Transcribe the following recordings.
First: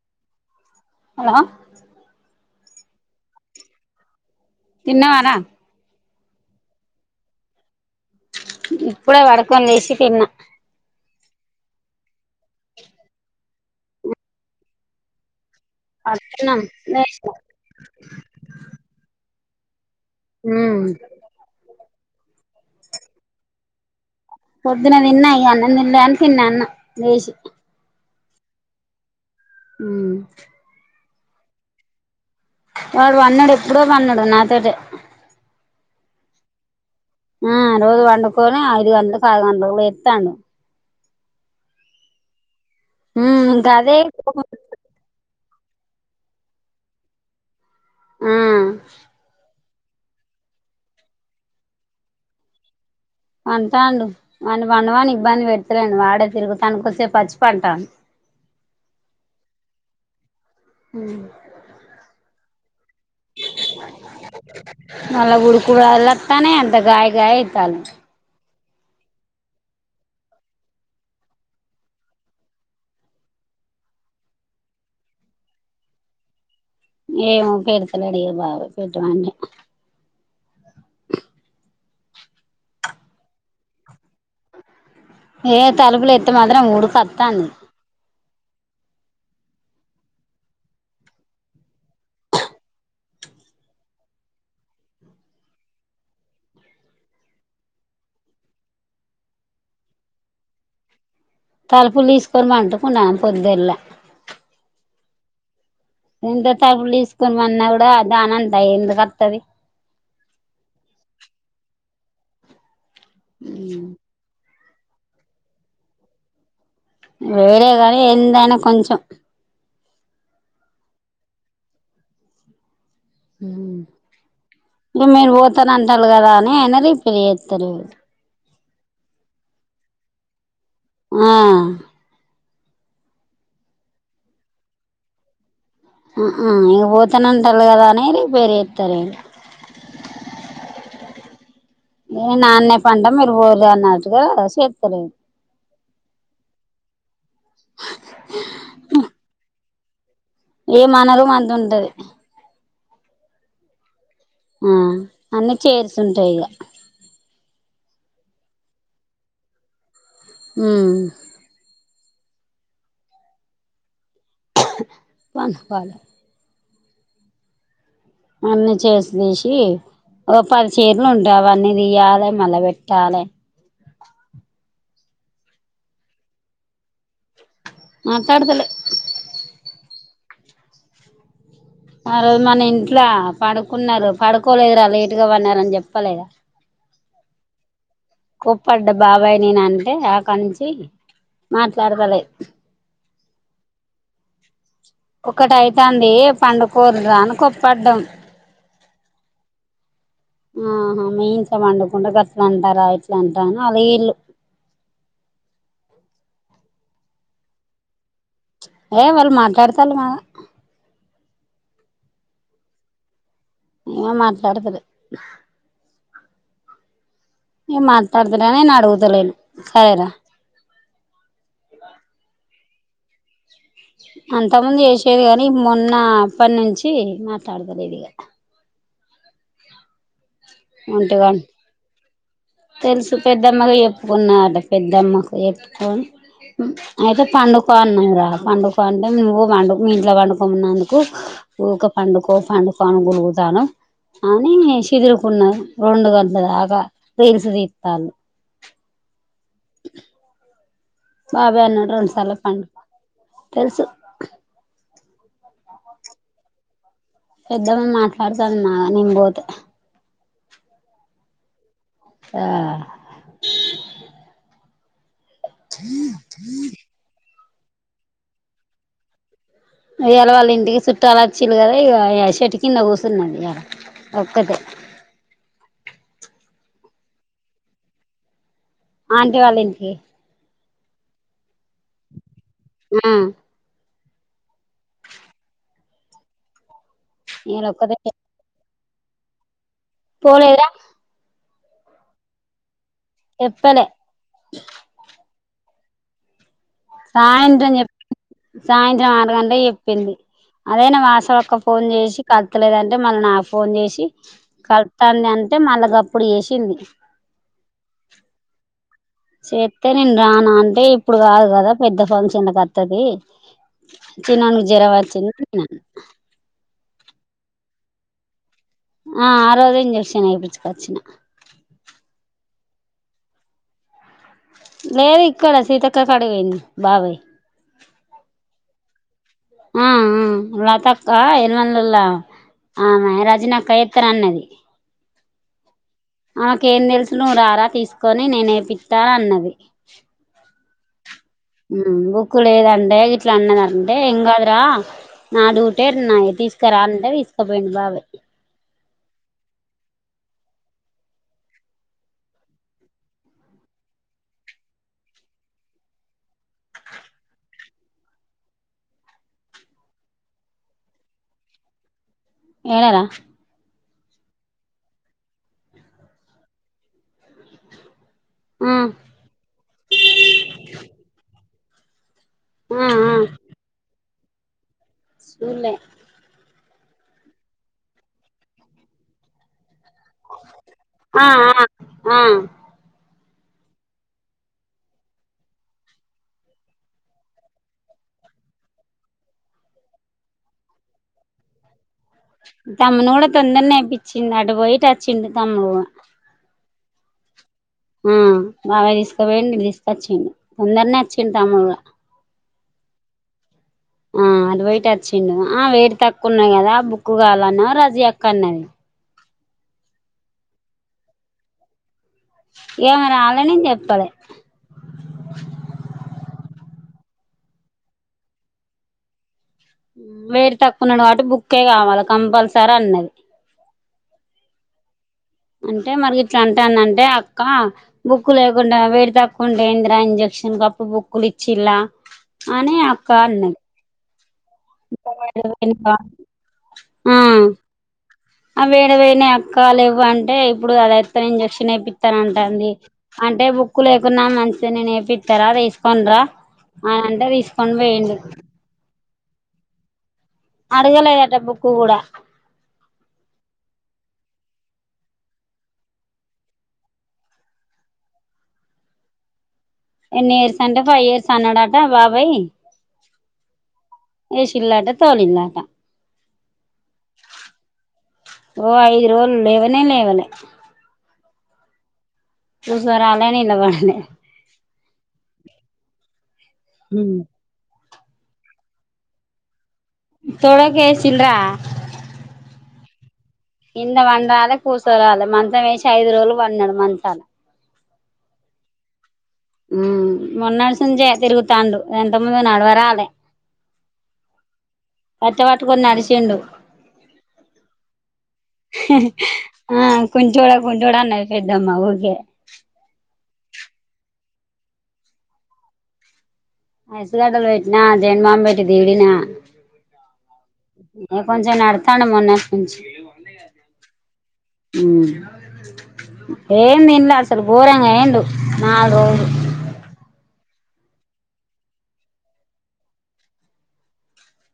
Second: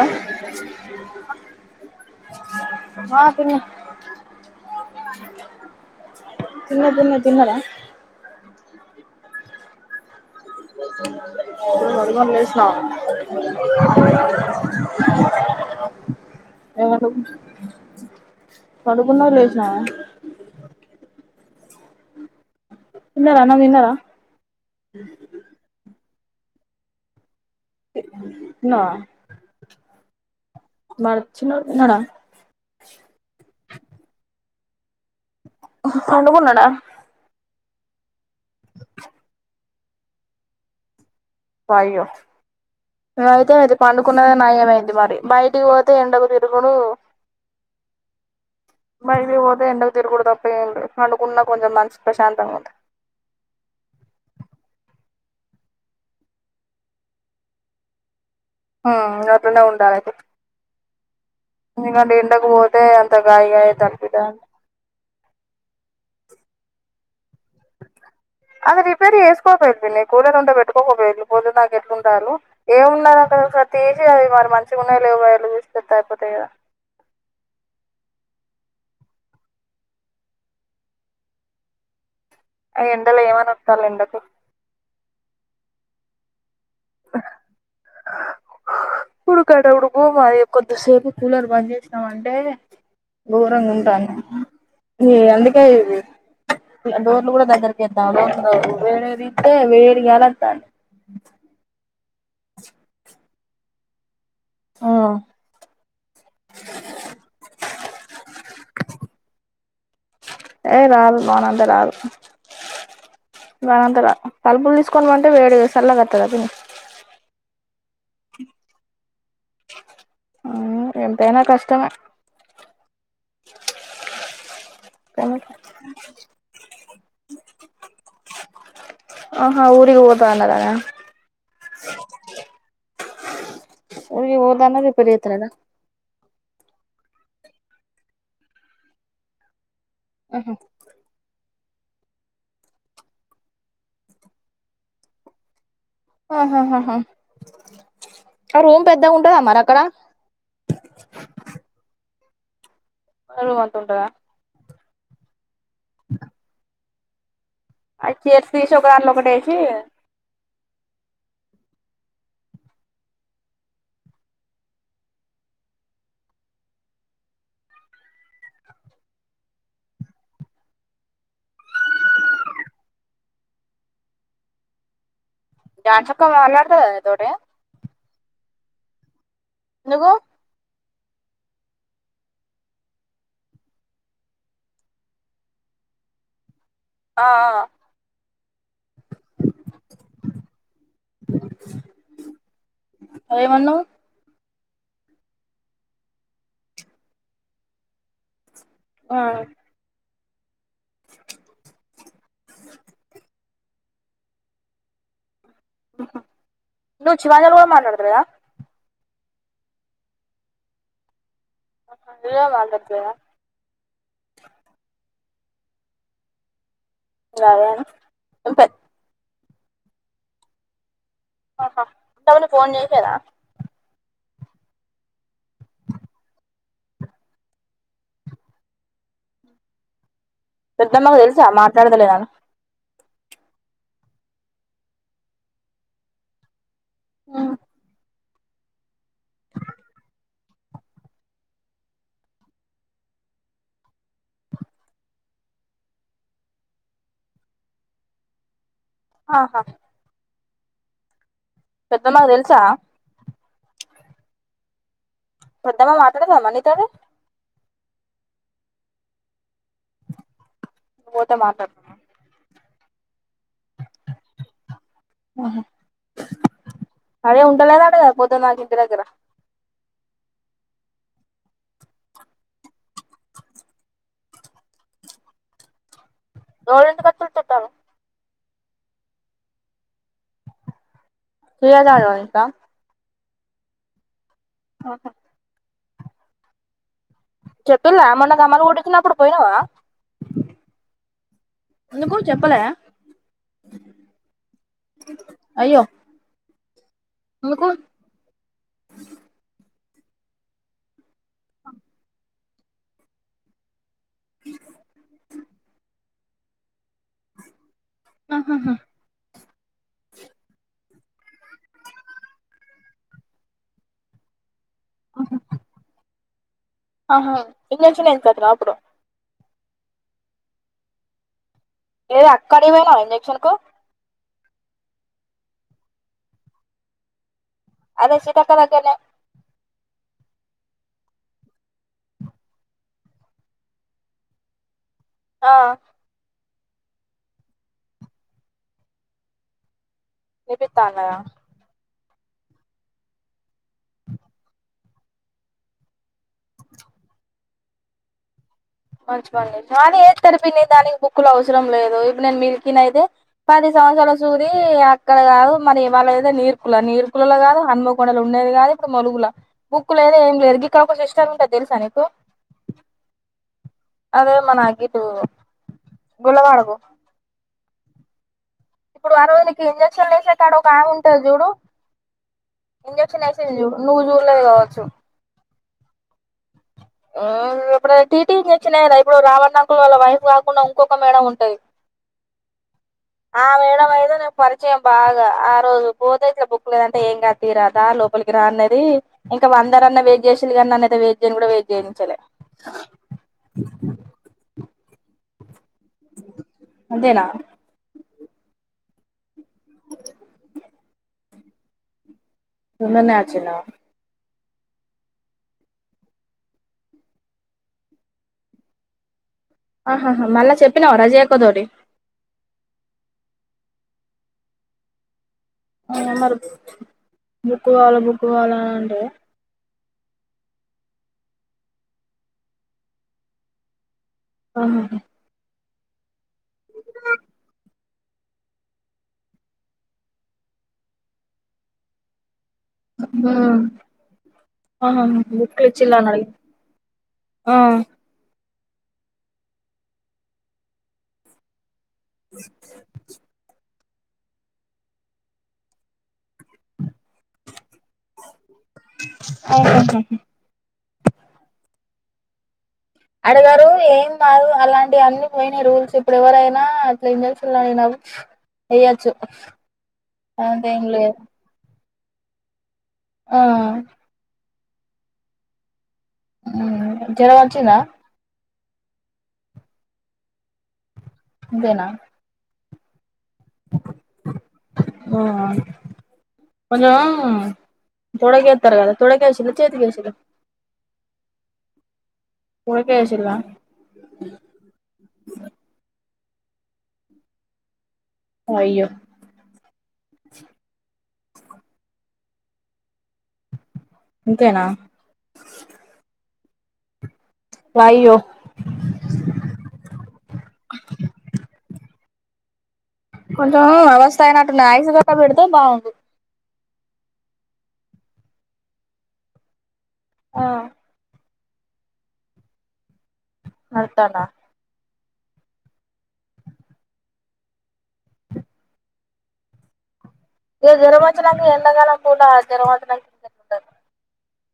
ఆ హలో హా ఆ తిన్న వోధు పో తిన్నావారా అమ్మ తిన్న తిన్న తిన్నరా ఇప్పుడే పడుకొని లేసి తిన్నా పడుకొని లేసిన తిన్నాం ఎ పండుకున్నావ్ లేసిన పడుకున్నావ్ లేస్ నా హ్మ్మ్ తిన్నారా అన్నం తిన్నారా పొద్దున తిన్నాం అన్నం తిన్నాన్ తిన్న అన్నం రైస్ వునా ఉమ్ మార్చి నోడ్ ఉన్నాడా వాడు పన్నడు ఎప్పుడో పన్నడు నాతోటే పండుకున్నాడా ఆ రోజు పండు కొని ఐదు గంటలకు, ఆరు గంటలకు లే తాండు అయ్యో మ్మ్ ఉమ్ అయితే ఇంకా అయితే అదే పండుకున్నది కోపం. నయమైంది మరి బయట ఇకపోతే ఎండకు తిరుగుడు ఆ మళ్ళీ ఓ ఎండకు తిరుగుడుదప్ప ఏం ఉండదు పనుకున్నా కొంచెం మనసు ప్రశాంతంగా ఉంటది అంటాండు వాణ్ణి పండవాని ఇబ్బంది పెడతలేను వాడే తిరుగుతాండు కోసేపు అలసి పడ్డాడు మ్మ్ లేకపోతే ఉంటాడా ఎండకు పో టే అంత గాయగాయ తప్పపిద మళ్ళ గుడుకుడలా వొత్తనే అంతా గాయి గాయి ఇత్తాల అది రిపేర్ చేసుకోకపోయిదు పిన్ని కూలర్ ఉంటే పెట్టుకోకపోయిద్దు పొద్దున్నదాక ఎట్లు ఉంటారు ఏము ఉన్న తీసి అవి మరి మంచిగా ఉన్నాయ లేవు వైర్లు చూసి పెడ్తే అయిపోతయి కదా ఏమో పెడుతున్నాడు ఇగ బావ పెట్టమంటే ఎండలో ఏమనోత్తారో ఎంగతో ఏ తలుపులు ఎత్ మను రం ఉడుకొత్తాంది ఉడుకంటే ఉడుకు మరి కొద్దిసేపు కూలర్ బంద్ చేద్దామంటే దూరంగా ఉంటాను అందుకే ఇ డోర్లు కూడా దగ్గరికేద్దామని వేడే తీత్తే తింటే వేడి గాలోత్తాంది తలుపులు తీసుకొని పండుకున్నాను పొద్దుల్లా ఆ ఎంత తలుపులు తీసుకొని మన్నా అ దానంతా ఇంటికొత్తది ఏ రాను పోనంటే రాను రానంట రా తలుపులు తీసుకోమంటే వేడి గా సల్లగొత్తద అది వేడే కానీ ఏం ఎండైనా కొంచెం ఎంతైనా కష్టమే హ్మ్మ్ ఇగ మీరు పోతారంటారు కదా అని అనిరి పలిచేతారచు ఆహా ఊరికి పోతా అన్నాగద ఆ ఊరిగ పోతా అన్నది ఇప్పుడు చెత్త లేదా ఇంక పోతనంటారు కదా అని రిపేరు చేస్తారుే ఆహా ఏ నాన్న్య పడుగ మీరు పోరు అన్నట్టుగా చేస్తారు ఆ హా హా హా ఆ రూమ్ పెద్దగా ఉంటదా మరి అక్కడ ఏ మన రూమ్ అంత ఉంటది కలువంతుంటదా ఆ అన్న చేర్స్తుంటాయి ఇక ఆ చైర్స్ తీసి ఒక దాంట్లో ఒకటేసి ఉమ్ పంపాల అన్నిీ చైర్స్ తీసి ఓ పది చైర్లుంటాయి అవన్నీ తీియాలి మళ్ళా పెట్టాలే జాన్స్ అక్క మాట్లాడతద మాట్లాడుతలె ఎందుకు ఆ రోజు మన ఇంట్లో పడుకున్నారు పడుకోలేదురా లేటు గా పన్నార చెప్పలేదా. ఆ కోప్పడ్డ బాబాయ్ నేన అంటే అక్నుంచి మాట్లాడతలే ఆ ఏమన్నావ్ ఒకటిైతాంది పండుకోరిరా అని కోప్పడ్డం ఆ ఆహా మేమిట్ల పండుకుంటే గట్లంటారా ఇట్లా అలా అలిగిర్రు ను శివానీల్ కూడా మాట్లాడతుయ ఏ వాళ్ళు మాట్లాడతారు మా నువ్వే మాట్లాతలేదా ఏ మాట్లాడతలే గదే న మాటడుతలేను అని అంతే నేను అడుగుతలేను సాయిరా హా టోనూ ఫోన్ చేసరా అంత ముందు చేసేది కాని మొన్న అప్పటి నుంచి మాట్లాడతా లేదు ఇగా పెద్దమ్మకు ఒంటిగాని తెలుసా మాట్లాడదలేదనీ తెలుసు పెద్దమ్మగు చెప్పుకున్నడు పెద్దమ్మకు చెప్పుకొని అయితే పండుకో అన్నారా పండుకో అంటే నువ్వు వండు మీ ఇంట్లో వండుకున్నందుకు ఊకే పండుకో పండుకో అను గొనుగుతున్నావ్ అని చిగురు. పన్న రెండు గంటల దాక రీల్స్ తిల్తాలు ఆహా బాబాయ్ అన్నాడు రెండు పెద్దమ్మకు సార్లు పం తెలుసా తెలుసు పెద్దమ్మ మాట్లాడతదా మరి నీతోని పెద్దమ్మ మాట్లాడుతాంది మా నేను పోత నువ్వుపోతవ పెద్దమ్మ ఆ హ అదే ఉండలేదంట గా పొద్దున ఇంటి దగ్గర వేళ వాళ్ళ ఇంటికి చుట్టాలు వచ్చిరు కదా. ఇ చెట్టు కింద కూర్చున్నది ఇలా ఒక్కటి. గోవిందు వచింతాడ ఆంటి వాళ్ళ ఇంటికి తూయదడ పోయిర్రా ఆ ఆహ ఇయాల ఒక్కతే చెప్పిల్లా మన్నా తమ్మారు గూడ చిన్నప్పుడు పోయినావా పోలేదా ఎందుకు చెప్పలే చెప్పలే అయ్యో ఎందుకు సాయంత్రం చెప్ప సాయంత్రం ఆరు గంటలకి చెప్ చెప్పింది అదైనా వాసవ ఒక్క ఫోన్ చేసి కల తలేదంటే మళ్ళ నాకు ఫోన్ చేసి కలుతాంది అంటే మలగప్ప ఇప్పుడు చేసింది ఆహాహా చేస్తే నేను రాను అంటే ఇప్పుడు కాదు కదా పెద్ద ఫంక్షన్ కు వతది చిన్ననికి జరవా తుందిన్నాను ఆహ ఇన్న చేసిన ఎంత కా అప్పుడు ఆ ఆరవదే ఇంజెక్షన్ ఎపిచికచ్చినా ఏది అక్కడ వేనా ఇంజెక్షన్ కు లేదు ఇక్కడ సీతక్క కడికి పోయింది బాగాయింది అదే సీతక్క దగ్గరనే ఆ ఆ లతక్క ఎరుమనలల ఆమా రజినక్క ఏత్తర అన్నది ఆ నాకేం తెలుసు నువ్వు రారా తీసుకొని నేనేపిత్తాను అన్నది ఎపిత్త అన్నదా బుక్కు లేదంటే ఇట్లా అన్నదంటే ఏం కాదురా నా డు టే నా తీసుకురా అంటే తీసుక్ స పోయిను బాబ మంచి పని అయింది కానీ, దానికి బుక్కులు అవసరం లేదు ఇప్పుడు. నేను మీకిన అయితే పది సంవత్సరలు సూది అక్కడ కాదు, మరి వాళ్ళ అయితే నీర్కుల నీర్కులలో కాదు. హన్మకొండలు ఉండేది కాదు, ఇప్పుడు మలుగుల బుక్కులు అయితే ఏం లేదు, ఇక్కడ ఒక సిస్టర్ ఉంటది. తెలుసా నీకు ఏడ రా అదే మన గిట్టు గులబ అడగు ఆ ఇప్పుడు ఆ రోజుకి ఇంజెక్షన్లు వేసే కాడ ఒక అమ్మే ఉంటాది చూడు ఆ ఇంజెక్షన్ వేసింది చూడు కావచ్చు సూల్ ఆ ఇప్పుడు టీటీ ఇంజెక్షన్ ఇప్పుడు రావన్నా వాళ్ళ వైఫ్ కాకుండా ఇంకొక మేడం ఆ ఉంటది ఆ ఆ ఆ మేడ అయితే నాకు పరిచయం బాగా ఆ రోజు పోతే ఇట్లా బుక్ లేదంటే ఏం కాదు తీరాదా రా లోపలికి రా అన్నది ఇంకా అందరన్నా వెయిట్ చేసిరి కానీ నన్నతే నేను కూడా వెయిట్ చేయను తమను కూడా తొందర నేపించింది అటు పోయి [unintelligible] అంతేనా ఆ [unintelligible] ఇ వెేడి [unintelligible] తీసుకొచ్చి తొందరనే తింటా మల్ల తొందర్నే ఆచ్చిన ఆ అటు పోయి ఇట వచ్చిండు ఆ వేడి తక్కు ఉన్నాయి కదా బుక్కు కావాలన్న రజీ అక్క అన్నది ఆహహా మళ్ళా చెప్పినావా రజియా అక్క్తోటి ఏమ రాలని నేను చెప్పాలి ె మరీ బుక్ కావాలి బుక్ కావాల అంటే వేరు తక్కువన్నాడు కాబట్టి బుక్కే కావాలి కంపల్సరీ అన్నది ఆహా అంటే మరి ఇట్లా అంటాందంటే అక్క బుక్కు లేకుండా వెయిట్ తక్కువ ఉంటే ఏందిరా ఇంజక్షన్కిప్పుడు బుక్కులు ఇచ్చిలా అనీ అక్క అన్నది ఆహా బుక్ వచ్చలాగి ఆ ఆ వేడి వే అక్క లేవు అంటే ఇప్పుడు అద అయితే ఇంజెక్షన్ అయి [unintelligible] అంటే బక్ [unintelligible] లేకున్నా మంచిగా నే నేపిట్టారా తీసుకోనీ రా అని అంటే తీసుకోని పోయిండు ఆహా హ అడగలేదట బుక్కు కూడా అడగారు ఏం మారు అలాంటి అన్ని పోయిన రూల్స్ ఇప్పుడు ఎవరైనా అట్లా ఇంజెక్షన్ [unintelligible] వయ్యచ్చు ఎనీ ఇయర్స్ అంట ఫైవ్ ఇయర్స్ అన్నడా [unintelligible] బాబాయ్ ఆ ఎషిలంట తొలి అంట జరం వచ్చిందా ఓ ఐదు రోజులు లేవనే లేవలే ఇదేనా జ్వరాలు ఊ ఉమ్ కొంచంము తొడకు ఎతారు కదా, తొడకేశిల్ల, చేతికి ఎషిరా, తీనరా కింద పండ రాలే కుసో రాలే మంచమేసి ఐదు రోజులు, పన్నెడు మంచాల అయ్యో. హు మొన్నటి సూచ్చే, తిరుగుతాండు. అంతకు ముందు నడవ రాలే. ఇంతేనా కట్టే పట్టుకొని నడిసిండు. అయ్యో ఆ కుంటోడా కుంటోడా అన్నది పెద్దమ్మ. ఊకె. కొంచెం అవస్థ అయినట్టున్నాది. ఐస్ గడ్డ పెడితే బాగుండు. ఐసు గడడ్డలు పెట్టినా. జన్మాంబెట్టి తీడినా. ఆ [inaudible] కొంచెం నడతాడు. మొన్నటి నుంచి, నడతాండ. ఉమ్ ఏం తినలే అసలు. ఘోరంగా అయిండు. నాలుగు రోజులు. ఇగ జర్వం వచ్చినంకా ఎండకాలం పూట జ్వరం వచ్చి కా,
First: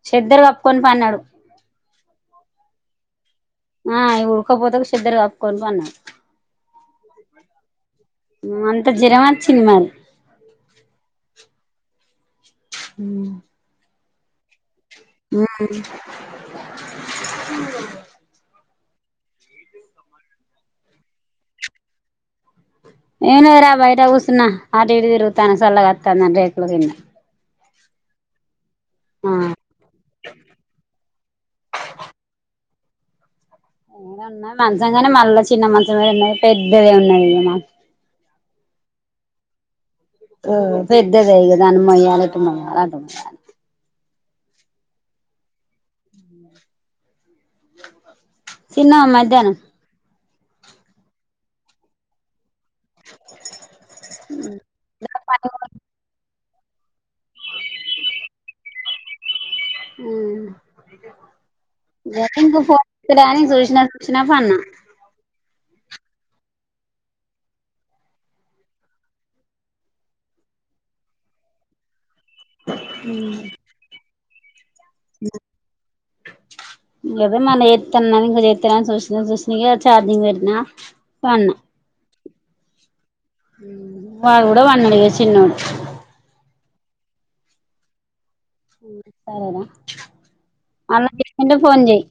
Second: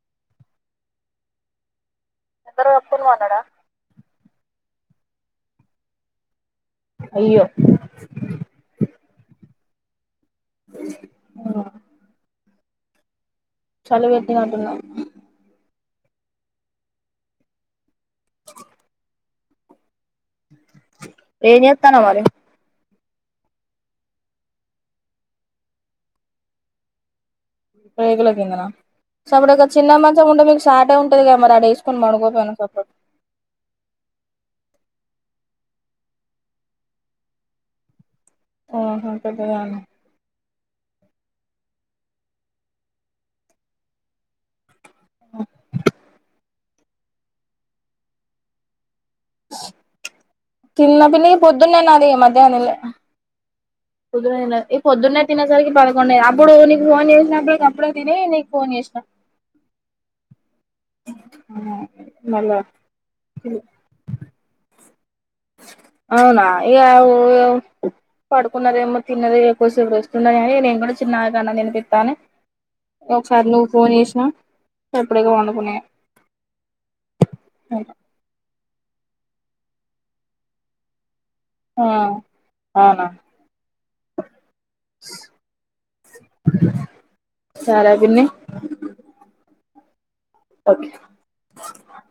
చెద్దరు కప్పుకొని పన్నాడు. చెద్దరు కప్పుకొని పన్నాడా. ఆ ఉడకపోతే చెద్దరు. కప్పుకొని పన్నడు, అయ్యో అంత జ్వరం వచ్చి, వచ్చింది మరి, ఆ హు చలి పెట్టినట్టున్న, హు ఏం చెత్తనావ్ మరి. ఏం లేదురా బయట కూసున్నా. అటు ఇటు తిరుగుతాను సల్లగ అత్తాంది. అని రేకులకిింద, రేకులాకిందనా. సప్పుడుజెక చిన్న మంచం. ఉంటే మీకు చాట. ఇగా మరి ఆడ వేసుకొని, పడుకోపోయినవ్ సప్ ఏ ఉన్నాయ్ మంచం కానీ, మళ్ళా చిన్న మంచం ఎడా ఉన్నది. పెద్దదే ఉన్నది. గా మా ఆహా పెద్దదే ఉందా, ఆ పెద్దదే ఇగ దాన్ని మోయాలి. ఇటు మోయాలా అటు మోయాలా. తిన్నావా మధ్యానం, తిన్న పిన్ని పొద్దున్నే. నాది మధ్యాహ్నం తినలే. ఆ ఈ పొద్దున్నే తినేసరికి పదకొండుయె ఇప్పుడు నీకు ఫోన్ చేసినప్పుడు అప్పుడే తిని నీకు ఫోన్ చేసిన ఉ మళ్ళా ఫోన్ [unintelligible] చూసినా చూసిన పన్నా. అవునా. ఇగ పడుకున్నదెమో తిన్నది కొద్దిసేపు రెస్ట్ ఉండని అని. నేను కూడా చిన్నామెకు అన్నం తినిపిత్తాని ఒకసారి నువ్ ఫోన్ చేసినా సప్పుడేక పండుకున్న ఇగ అవే మన్న పండుకున్న ఎత్తన్నా ఇంక ఎత్తలేదని చూస్ ఇగ చూసినయే చార్జింగ్ పెట్టిన ఆ అవునా తాగు వాణ్ణి ఏసిన్ను సాలయిపోయింది. హ్మ్ సరేరా ఓకే అన్నకి ఇత్తనే ఫోన్ చెయ్